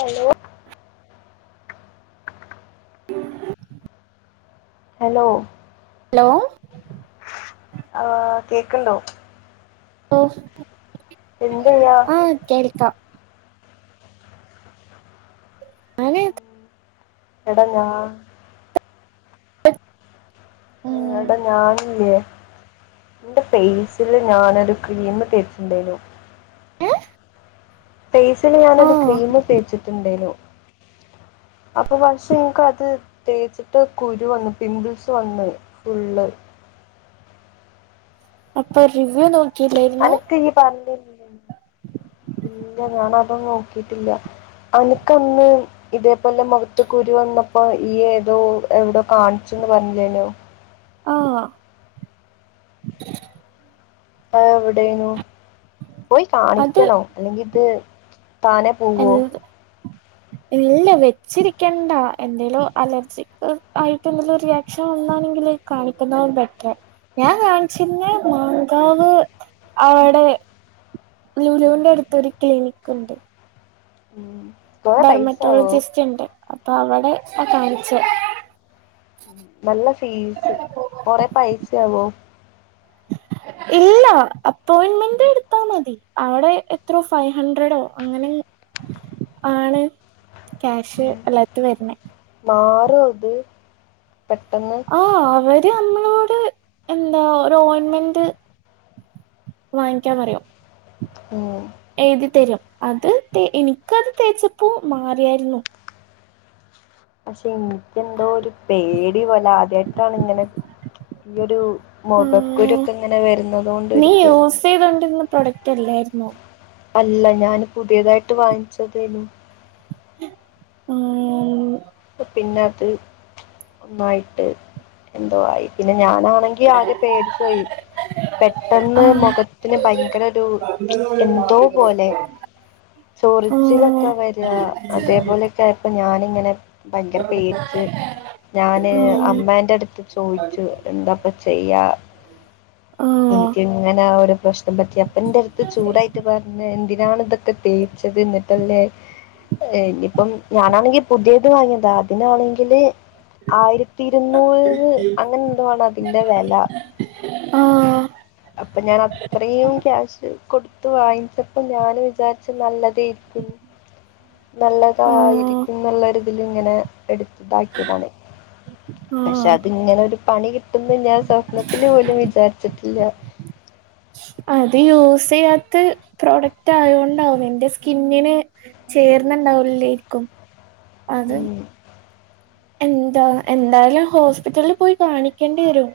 Hello hello ലോ ആ കേക്ക്ണ്ടോ ഓ എന്തെയ്യാ ആ കേൾക്കാം അതെ എടാ ഞാ ഉം, എടാ ഞാനില്ലേ ന്റെ ഫെയ്സില് ഞാനൊരു ക്രീം തേച്ചിട്ട്ണ്ടേരുന്നു ഏ ഫേസില് ആ ഞാനൊരു ക്രീം തേച്ചിട്ട് ണ്ടെനു അപ്പൊ പക്ഷെ ഇൻക്കത് തേച്ചിട്ട് കുരു വന്നു പിംമ്പിൾസ് വന്നു ഫുള്ള് അപ്പോ റിവ്യൂ നോ- അനക്ക് ഈ പറഞ്ഞത് ഇപ്പ നോക്കിട്ടില്ല അനക്ക് അന്ന് ഇതേപോലെ മൊഖത്ത് കുരു വന്നപ്പോ ഈ ഏതോ എവിടോ കാണിചെന്ന് പറഞ്ഞില്ലേനോ ആ ആ എവിടെനു പോയി അത് കാണിക്കണോ അല്ലെങ്കിത്- താനെ പോവോ എന്ത് ഇല്ല വെച്ചിരിക്കണ്ട എന്തേലും അലർജിക്ക് ആയിട്ട് എന്തെലും റിയാക്ഷൻ വന്നാണെങ്കില് കാണിക്കുന്നതാവും ബെറ്റർ ഞാൻ കാണിച്ചിരുന്ന മാങ്കാവ് അവടെ ലുലുന്റെടുത്തൊരു ക്ലിനിക്കുണ്ട് ഉം. കൊറേ പൈസ ആവോ ഡെർമറ്റോളജിസ്റ്റ്ണ്ട് അപ്പൊ അവിടെ ആ കാണിച്ചോ നല്ല ഫീസ് കൊറെ പൈസയാവോ ഇല്ല അപ്പോയിൻന്മെന്റ് എടുത്താ മതി അവിടെ എത്രോ ഫൈ ഹൺഡ്രഡ് അങ്ങനെ എങ്ങോ ആണ് ക്യാഷ് അല്ലാത്ത വരണേ അത് [unintelligible] ആ അവര് ഇത് നമ്മളോട് എന്താ ഒരു ഓയിൻമെന്റ് വാങ്ങിക്കാപറയും ഉം എഴുതി തരും അത് എനിക്കത് തേച്ചപ്പോ മാറിയായിരുന്നു [unintelligible] എന്തോ ഒരു പേടി പോലെ ആദ്യമായിട്ടാണ് ഇങ്ങനെ ഈ ഒരു ഉം മൊഖക്കുരുക്കെ ഇങ്ങനെ വരുന്നത കൊണ്ട് ഒരു നീ യൂസ് പേടി ചെയ്തോണ്ടിരുന്ന പ്രൊഡക്റ്റ് അല്ലായിരുന്നോ അല്ല ഞാൻ പുതിയതായിട്ട് വാങ്ങിച്ചതേനു ആ പിന്നെ അത് ന്തോ ആയിട്ട് ന്തോ ആയി പിന്നെ ഞാനാണെങ്കിൽ ആകെ പേടിച്ചോയി ആ പെട്ടന്ന് മുഖത്തിന് ഭയങ്കര ഒരു എന്തോ പോലെ ആ ചൊറിച്ചിലൊക്കെ വരാ അതേപോലൊക്കെയായപ്പോ ഞാൻ അങ്ങനെ ഭയങ്കര പേടിച്ച് ഞാന് അമ്മേന്റെ അടുത്ത് ചോയ്ച്ചു എന്താപ്പ ചെയ്യാ ആ എനിക്ക് ഇങ്ങനെ ഒരു പ്രശ്നം പറ്റി അപ്പന്റെ അടുത്ത് ചൂടായിട്ട് പറഞ്ഞ് എന്തി ന്തിനാണ് ഇതൊക്കെ തേച്ചത് എന്നിട്ടല്ലേ ഏഹ് ഇനീഇപ്പം ഞാനാണെങ്കിൽ പുതിയ ത് വാങ്ങിയതാ അതിനാണെങ്കി അതില് ആയിരത്തി ഇരുന്നൂറ് അങ്ങനെന്തോ ആണ് അതിന്റെ വില. ആ അപ്പൊ ഞാന് അത്രയും ക്യാഷ് കൊട്ത്ത് വാങ്ങിച്ചപ്പം ഞാന് വിചാരിച്ച് നല്ലത് [unintelligible] ആ നല്ലതായിരിക്കും ന്ന്ള്ള ഒര്ത്ൽങ്ങനെ എട്ത്തതാക്കിയതാണ്. ആ പക്ഷെ അതിങ്ങനെ ഒരു പണി കി അന്ന് ഞാൻ സ്വപ്നത്തില് പോലും വിചാരിച്ചിട്ടില്ല അത് യൂസ്യ്യാത്ത് പ്രോഡക്റ്റ് ആയത് കൊണ്ടാവും എന്റെ സ്കിന്നിന് ചേര്ണ് ണ്ടാവലല്ലേയിരിക്കും. ഉം എന്താ എന്തായാലു ഹോസ്പിറ്റലിൽ പോയി കാണിക്കേണ്ടി വെരും.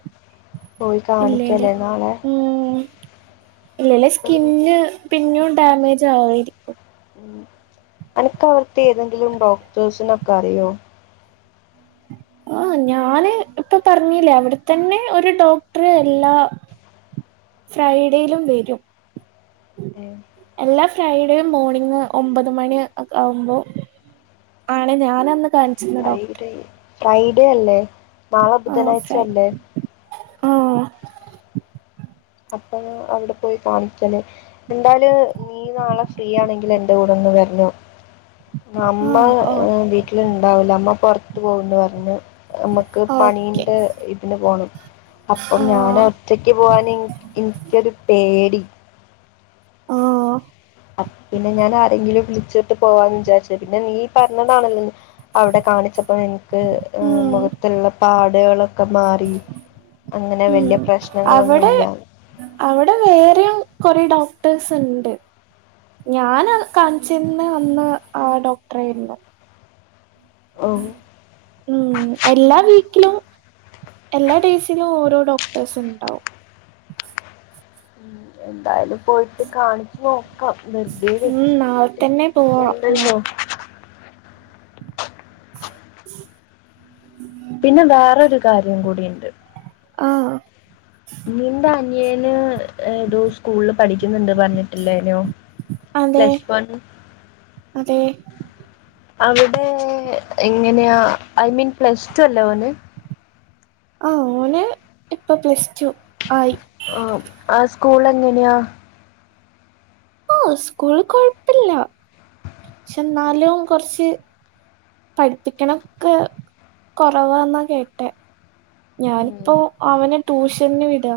പോയി കാണിക്കല്ലേ നാളെ. ഇല്ലല്ലെ സ്കിന്ന് പിന്നും ഡാമേജ് ആയിരിക്കും. ഉം അനക്ക് അവിട്ത്തെ ഏതെങ്കിലും ഡോക്ടേഴ്സിനൊക്കെ അറിയോ? ആ ഞാന് ഇപ്പൊ പറഞ്ഞില്ലേ അവിട്ത്തന്നെ ഒരു ഡോക്ടർ എല്ലാ ഫ്രൈഡേയിലും വരും എല്ലാ ഫ് ഫൈടെയും മോർണിംങ് ഒമ്പത് മണി ഓക്കെ ആവുമ്പോ ആണ് ഞാനന്ന് കാണിച്ചിരുന്ന ഡോക്ടർ ഫ്രൈഡേ ഫ്രൈഡേ അല്ലേ നാളെ ആഹ് ബുധനാഴ്ച ഫ്രൈ അല്ലേ ആഹ് എപ്പഴോ അവിടെ പൊയ് കാണിക്കല് എന്താല് നീ നാളെ ഫ്രീ ആണെങ്കില് എന്റെ കൂടെ ഒന്ന് വര് നം അമ്മ ആഹ് ഓ ഏ വീട്ടില്ണ്ടാവൂല അമ്മ പുറത്തുപോവുംന്ന് പറഞ്ഞ് അമ്മക്ക് ഓക്കെ പണീന്റെ ഇതിന് പോണം അപ്പൊ ഞാന് ആഹ് ഒറ്റക്ക് പോവാന് എനിക്ക് നിക്കൊരു പേടി ഓ ഓ അപ് പിന്നെ ഞാൻ ആരെങ്കിലും വിളിച്ചിട്ട് പോവാന്ന് വിചാരിച്ച് പിന്നെ നീ പറഞ്ഞതാണല്ലോ അവിടെ കാണിച്ചപ്പോ എനിക്ക് ഉം മുഖത്തുള്ള പാട് അടയാളം ഉം അവടെ പ്രശ്നങ്ങളൊന്നുമില്ല. അവടെ വേറെയും കൊറേ ഡോക് ഡോക്ടർസ്ണ്ട് ഞാന് കാൺച്ചീന്ന അന്ന് ആ ഡോക്ടറെണ്ട് ഉം. ഉം എല്ലാ വീ ക്കിലും എല്ലാ ഡേസിലും ഓരോ ഡോക്ടേഴസും ഉണ്ടാവും ഉം, എന്തായാലും പോയിട്ട് കാണിച്ചു നോക്കാം ഉം നാളെ തന്നെ പോവാ എന്നാ [unintelligible] പിന്നെ വേറ ഒരു കാര്യം കൂടിണ്ട് ആഹ് നിന്റെ അനിയേന് ഏതോ സ്കൂൾ പഠിക്കുന്നുണ്ട് പറഞ്ഞിട്ടില്ലെനിയോ അതെ പ്ലസ് വൺ അതെ അവിടെ എങ്ങനെയാ ഐ മീൻ പ്ലസ് ടു അല്ല ഓന് ആഹ് ഓൻ ഇപ്പോ പ്ലസ് ടു ആയി ഓഹ് അസ് സ്കൂൾ എങ്ങനെയ ആഹ് സ്കൂള് കൊഴപ്പില്ല പക്ഷെ എന്നാലും കൊറച്ച് പഠിപ്പിക്കണ ക്കെ കൊറവാന്നാ കേട്ടെ ഉം. ഞാനിപ്പോ അവന ടുഷ് ചെന്ന വീടാ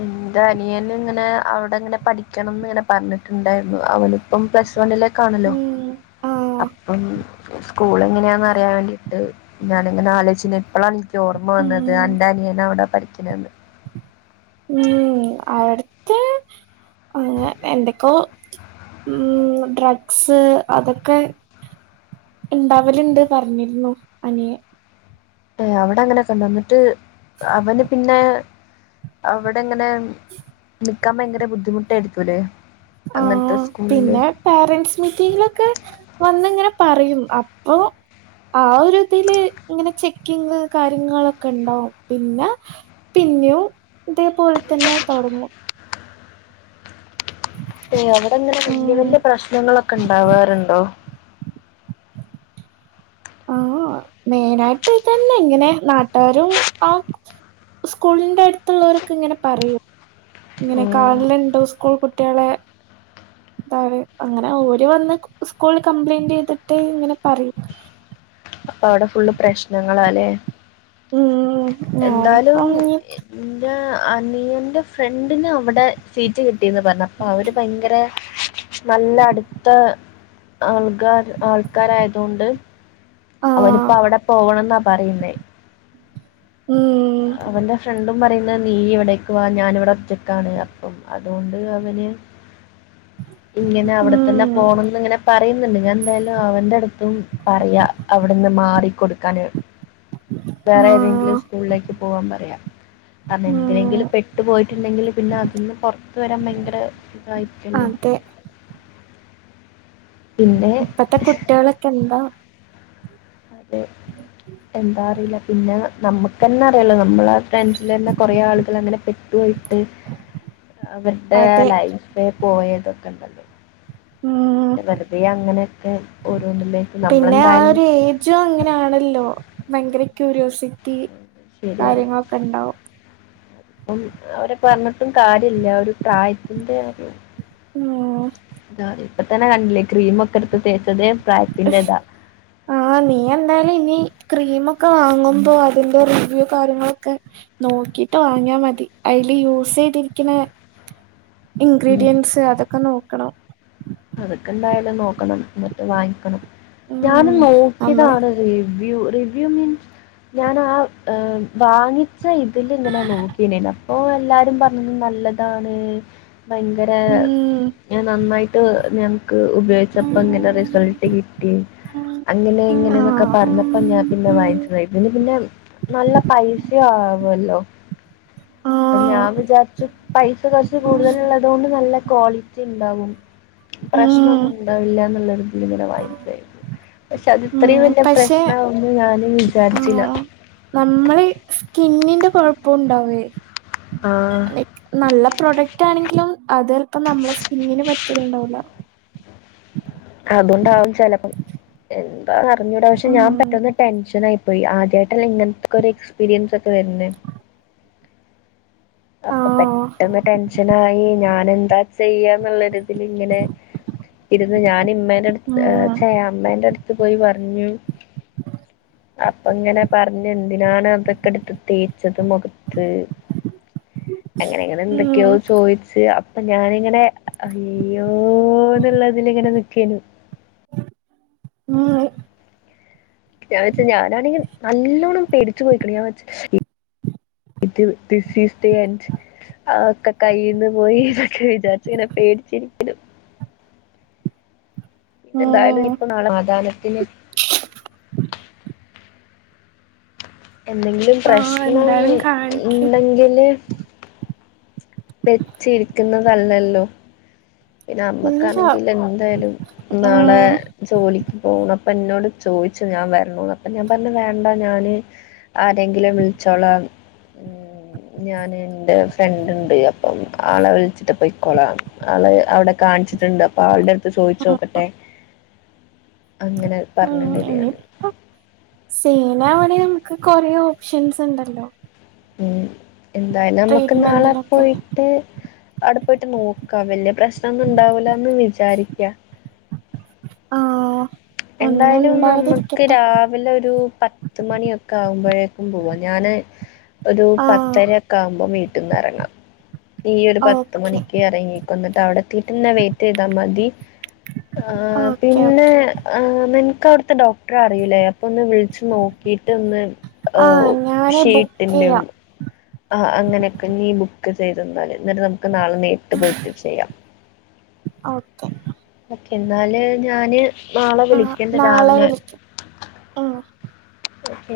ഇന്റെ അനിയൻ ഇങ്ങനെ അവിടെങ്ങനെ പഠിക്കണം ന്ന് ഇങ്ങനെ പറഞ്ഞിട്ടുണ്ടായിരുന്നു അവനി ഇപ്പം പ്ലസ് വണിൽ കാണല്ലോ ഉം ആഹ് അപ്പം സ്കൂൾ എങ്ങനെയാന്ന് അറിയാൻ വേണ്ടിട്ട് ഞാൻ ഇങ്ങനെ ആലോചന് അപ്പളാണ് എനിക്ക് ഓർമ്മ ഉം വന്നത് അന്റാനിയനെ അവിടെ പ [unintelligible] ഉം അവ്ട്ത്തെ അ എന്തക്കോ ഉം ഡ്രഗ്സ് അതൊക്കെ ണ്ടാവല്ണ്ട് പറഞ്ഞിരുന്നു അനിയൻ ഏ അവിടെ അങ്ങനൊക്കെണ്ടോ ന്ന്ട്ട് അവന് പിന്നെ അവടങ്ങനെ നിക്കാൻ ഭയങ്കര ബുദ്ധിമുട്ടായിരിക്കുല്ലേ ആ പിന്നെ പേരന്റ്സ് മീറ്റിങ്ങിലൊക്കെ വന്നിങ്ങനെ പറയും അപ്പൊ ആ ഒരുതില് ങ്ങനെ ചെക്കിങ് കാര്യങ്ങളൊക്കെ ണ്ടാവും പിന്നെ പിന്നെയും ഇതേപോലെ തന്നെ തൊട്ങ്ങും അ അവിടെങ്ങനെ വെല്യ ഉം വെല്യ പ്രശ്നങ്ങളൊക്കെ ണ്ടാവാറുണ്ടോ ആ മെയിനായിട്ട് ഇതെന്നെ ഇങ്ങനെ നാട്ടാരും ആ സ്കൂളിന്റെ അടുത്തുള്ളവരൊക്കെങ്ങനെ പറയും ഇങ്ങനെ ഉം കാണല് ണ്ട് സ് കൂൾ കുട്ട്യാള് പറയും അങ്ങനെ ഓര് വന്ന് സ്കൂള് കംപ്ലൈയിന്റെയ്തിട്ട് ങ്ങനെ പറയും അപ്പൊ അവടെ ഫുള്ള് പ്രശ്നങ്ങളാല്ലെ ഉം ഞാനിപ്പോ ഞ്ഞി ആ നീ എന്റെ ഫ്രണ്ട് രണ്ടിനും അവ്ടെ സീറ്റ് കിട്ടീന്ന് പർണ് അപ്പ അവര് ഭയങ്കര നല്ല അട്ത്ത ആൾകാര് ആൾക്കാരായാതൊണ്ട് അവനിപ്പ ആഹ് അവ്ടെ പോകണംന്നാ പറയിന്നെ ഉം അവന്റെ ഫ്രണ്ടും അവൻ പറയുന്നെ നീ ഇവിടെക്ക് വാ ഞാൻ ഇവ്ടെ ഒറ്റക്കാണ് അപ്പോ അതുകൊണ്ട് അവന് ഇങ്ങനെ അവ്ടെത്തെന്നെ ഉം പോണംന്ന് ഇങ്ങനെ പറയ്ന്ന്ണ്ട് ഞാൻ എന്തായാലും അവന്റെ അടുത്തും പറയാ അവ്ട്ന്ന് മാറി കൊട്ക്കാന് വേറെ ഏതെങ്കിലും ആഹ് സ്കൂളിലേക്ക് പോവാൻ പറയാ കാരണം ഉം എന്തിനെങ്കിലും പെട്ട് പോയിട്ടുണ്ടെങ്കിൽ പിന്നെ അതിന്ന് പൊറത്ത് വരാൻ ഭയങ്കര ഇതായിരിക്കല്ലോ അതെ പിന്നെ ഇപ്പത്തെ കുട്ടാളൊക്കെ എന്താ അതെ എന്താ അറിലാ പിന്നെ നമ്മക്കെന്നെ അറിയാലൊ നമ്മളെ ഫ്രണ്ടസ്‌ലെന്നെ കൊറേ ആളുകൾ അങ്ങനെ പെട്ട് പോയിട്ട് അവര്ടെ അതെ ലൈഫെ പോയതൊക്കെ തന്നെ ഉം വെറുതെ അങ്ങനെയൊക്കെ ഓരോന്നിലേക്ക് പിന്നെ ആ നമ്മളെന്തായാലും ഒരു ഏജും അങ്ങനെയാണല്ലോ ഭയങ്കര ക്യൂരിയോസിറ്റി കാര്യങ്ങളൊക്കെ ഇണ്ടാവും അപ്പോ അവരെ പറഞ്ഞിട്ടും കാര്യയില്ല ഒരു പ്രായത്തിന്റെ ഒരു മ്മ് താ ഇപ്പ തന്നെ കണ്ടിലെ ക്രീമൊക്കെ ഇട്ത്ത് തേച്ച് ശ് ആ നീ എന്തായാലും ഇനി ക്രീമൊ ഒക്കെ വാങ്ങുമ്പോ അതിന്റെ റിവ്യൂ കാര്യങ്ങളൊക്കെ നോക്കിട്ട് വാങ്ങിയാ മതി അയിൽ യൂസ് ചെയ്തിരിക്ക്ണെ ഉം. ഇൻഗ്രീഡിയൻസ് അതൊക്കെ നോക്കണം അതൊക്കെ എന്തായാലും നോക്കണം ഇന്നട്ട് വാങ്ങിക്കണം ഞാനും ഉം നമ്മള് നോക്കിയതാണ് രീ റിവ്യൂ റിവ്യൂ മീൻസ് ഞാൻ ആ ഏ വാങ്ങി ച്ചാ ഇതില് ഇങ്ങനെ നോക്കെയ്നെലോ അപ്പ എല്ലാരും പറഞ്ഞ് നല്ലതാണ് ഭയങ്കര ഉം ഞാൻ നന്നായി ഞാൻ ക്ക് ഉപയോഗിച്ചപ്പോ ഇങ്ങനെ റിസൾട്ട് കിട്ടി അങ്ങനെ ഇങ്ങനെന്നൊക്കെ ആഹ് പറഞ്ഞപ്പോ ഞാൻ പിന്നെ വാങ്ങിച്ചതായി ഇതിന് പിന്നെ നല്ല പൈസയുവാ അവർക്ക് പോവല്ലോ അപ്പ ഞാൻ ആഹ് വിചാരിച്ചു പൈസ കൊർച്ച് കൂടുതലുള്ളതോണ്ട് നല്ല ക്വാളിറ്റി ണ്ടാവും ഉം പ്രശ്നൊന്നും ണ്ടാവില്ല ന്നുള്ളരൊതിലിങ്ങനെ വായിക്കായിരുന്നു പക്ഷെ അത് ഇത്രമ് ഉം വല്ല്യ പക്ഷെ പ്രശ്നാവുന്ന് ഞാനും വിചാര്ച്ല കിന്നിന്റെ കൊഴപ്പുണ്ടാവേ ആഹ് [unintelligible] നല്ലേ പ്രൊഡക്റ്റ് ആണെങ്കിലും അതെൽപ്പം നമ്മളെ സ്കിന്നിന് പറ്റല്ണ്ടാവുല അതുകൊണ്ടാവും ചെലപ്പം പറഞ്ഞൂട പക്ഷെ ഉം ഞാ പെട്ടന്ന് ടെൻഷൻ ആയി പോയി ആദ്യമായിട്ടല്ലെ ഇങ്ങൻ ത്തൊക്കെ ഒരു എക്സ്പീരിയൻസ് ഒക്കെ വര്ന്നേ അപ്പൊ ആഹ് പെട്ടെന്ന് ടെൻഷനായി ഞാന് ചെയ്യാന്നുള്ളരു ഇത്ൽ ഇങ്ങനെ ഇര്ന്ന് ഞാനിമ്മേന്റെ ഉം അട്ത്ത് ചെയ അമ്മേന്റെ അട്ത്ത് പോയി പ ഞ്ഞു അപ്പൊ ഇങ്ങനെ പറഞ്ഞൂ എന്തിനാണ് അതൊക്കെ എട്ത്ത് തേച്ചത് മൊഖത്ത് അങ്ങനെങ്ങനെ എന്തൊക്കെയോ ഉം ചോയിച്ച് അ പ്പം ഞാനിങ്ങനെ അയ്യോന്നുള്ളതിൽ ഇങ്ങനെ നിക്കേനു മ്മ്ന്ന് ഞാൻ വെച്ച ഞാനാണെങ്കിൽ നല്ലോണം പേടിച്ചു പോയിക്കണം ഞാൻ വെച്ച ദിസ് ഈസ് ദി എൻഡ് ഒക്കെ കയ്യിന്ന് പോയി ന്നൊക്കെ വിചാരിച്ച് ഇങ്ങനെ പേടിച്ചിരിക്ക്ണ് പിന്നെ എന്തായാലും ഉം ഇപ്പൊ നാളെ സമാധാനത്തിന് എന്തെങ്കിലും ആഹ് പ്രശ്നം എന്തായാലും കാണിക്ക് ഇണ്ടെങ്കില് വെച്ചിരിക്കുന്നതല്ലല്ലോ പിന്നെ ഇല്ല നമ്മക്കാണെങ്കിൽ എന്തായാലും നാളെ ഉം ജോലിക്ക് പോണം അപ്പൊ ന്നോട് ചോയ്ച്ച് ഞാൻ വരണോന്ന് അപ്പൊ ഞാൻ പറഞ്ഞ് വേണ്ട ഞാന് ആരെങ്കിലും വിളിച്ചോളാം ഉം ഞാന് ഇന്റെ ഫ്രണ്ട് ഇണ്ട് അപ്പം ആളെ വിളിച്ചിട്ട് പോയിക്കൊള ആളെ അവിടെ കാണിച്ചിട്ടുണ്ട് അപ്പൊ ആളുടെ ചോയ്ച്ചൊക്കട്ടെ അങ്ങനെ പറഞ്ഞൊണ്ടരിയാണ് പെയ്നാവണെങ്കി നമുക്ക് കൊറേ ഓപ്ഷൻസ് ഇണ്ടല്ലോ ഉം എന്തായാലും നമ്മക്ക് നാളെ ട്രീറ്റ്മെന്റിനൊക്കെ പോയിട്ട് അഒടെ പോയിട്ട് നോ ക്ക വല്യ പ്രശ്നൊന്നും ഇണ്ടാവൂലാന്ന് വിചാരിക്ക [unintelligible] ഒന്നും എന്തായാലും നമ്മക്ക് ഉണ്ടാവാതിരിക്കട്ടെ രാവിലെ ഒരു പത്ത് മണിയൊക്കെ ആകുമ്പോ ക്കും പോവ ഞാന് ഒരു ആഹ് പത്തരൊക്കെ ആവ്മ്പം വെ ട്ട്ന്ന് എറങ്ങാം നീ ഒരു പത്ത് ഓക്കെ മണിക്ക് എറങ്ങിക്കോ ഇന്നാ [unintelligible] ത്തീട്ട് ന്നെ വെയ്റ്റ് ചെയ്താ മതി ആഹ് ഓക്കെ പിന്നെ ഓക്കെ നിൻക്കവ്ട്ത്തെ ഡോക്ടറെ അറീലെ അപ്പൊ ഒന്ന് വിളി ച്ച് നോക്കിട്ടൊന്ന് ഏഹ് ആഹ് ഞാന് ബുക്ക് ഷീട്ട്ന്റെ ചെയ്യാം ഒന്ന് ആഹ് അങ്ങനെക്കെ നീ ബുക്ക് ചെയ്തോ എന്നാല് [unintelligible] ക്ക് നാളെ നേരിട്ട് പോയിട്ട് ചെയ്യാ ഓക്കെ. ഓക്കെ എന്നാല് ഞാന് നാളെ ആഹ് വിളിക്കണ്ട് നാളെ രാവിലെ വിളിക്ക് ഉം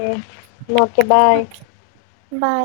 എന്നാ ഓക്കെ ബൈ. Okay by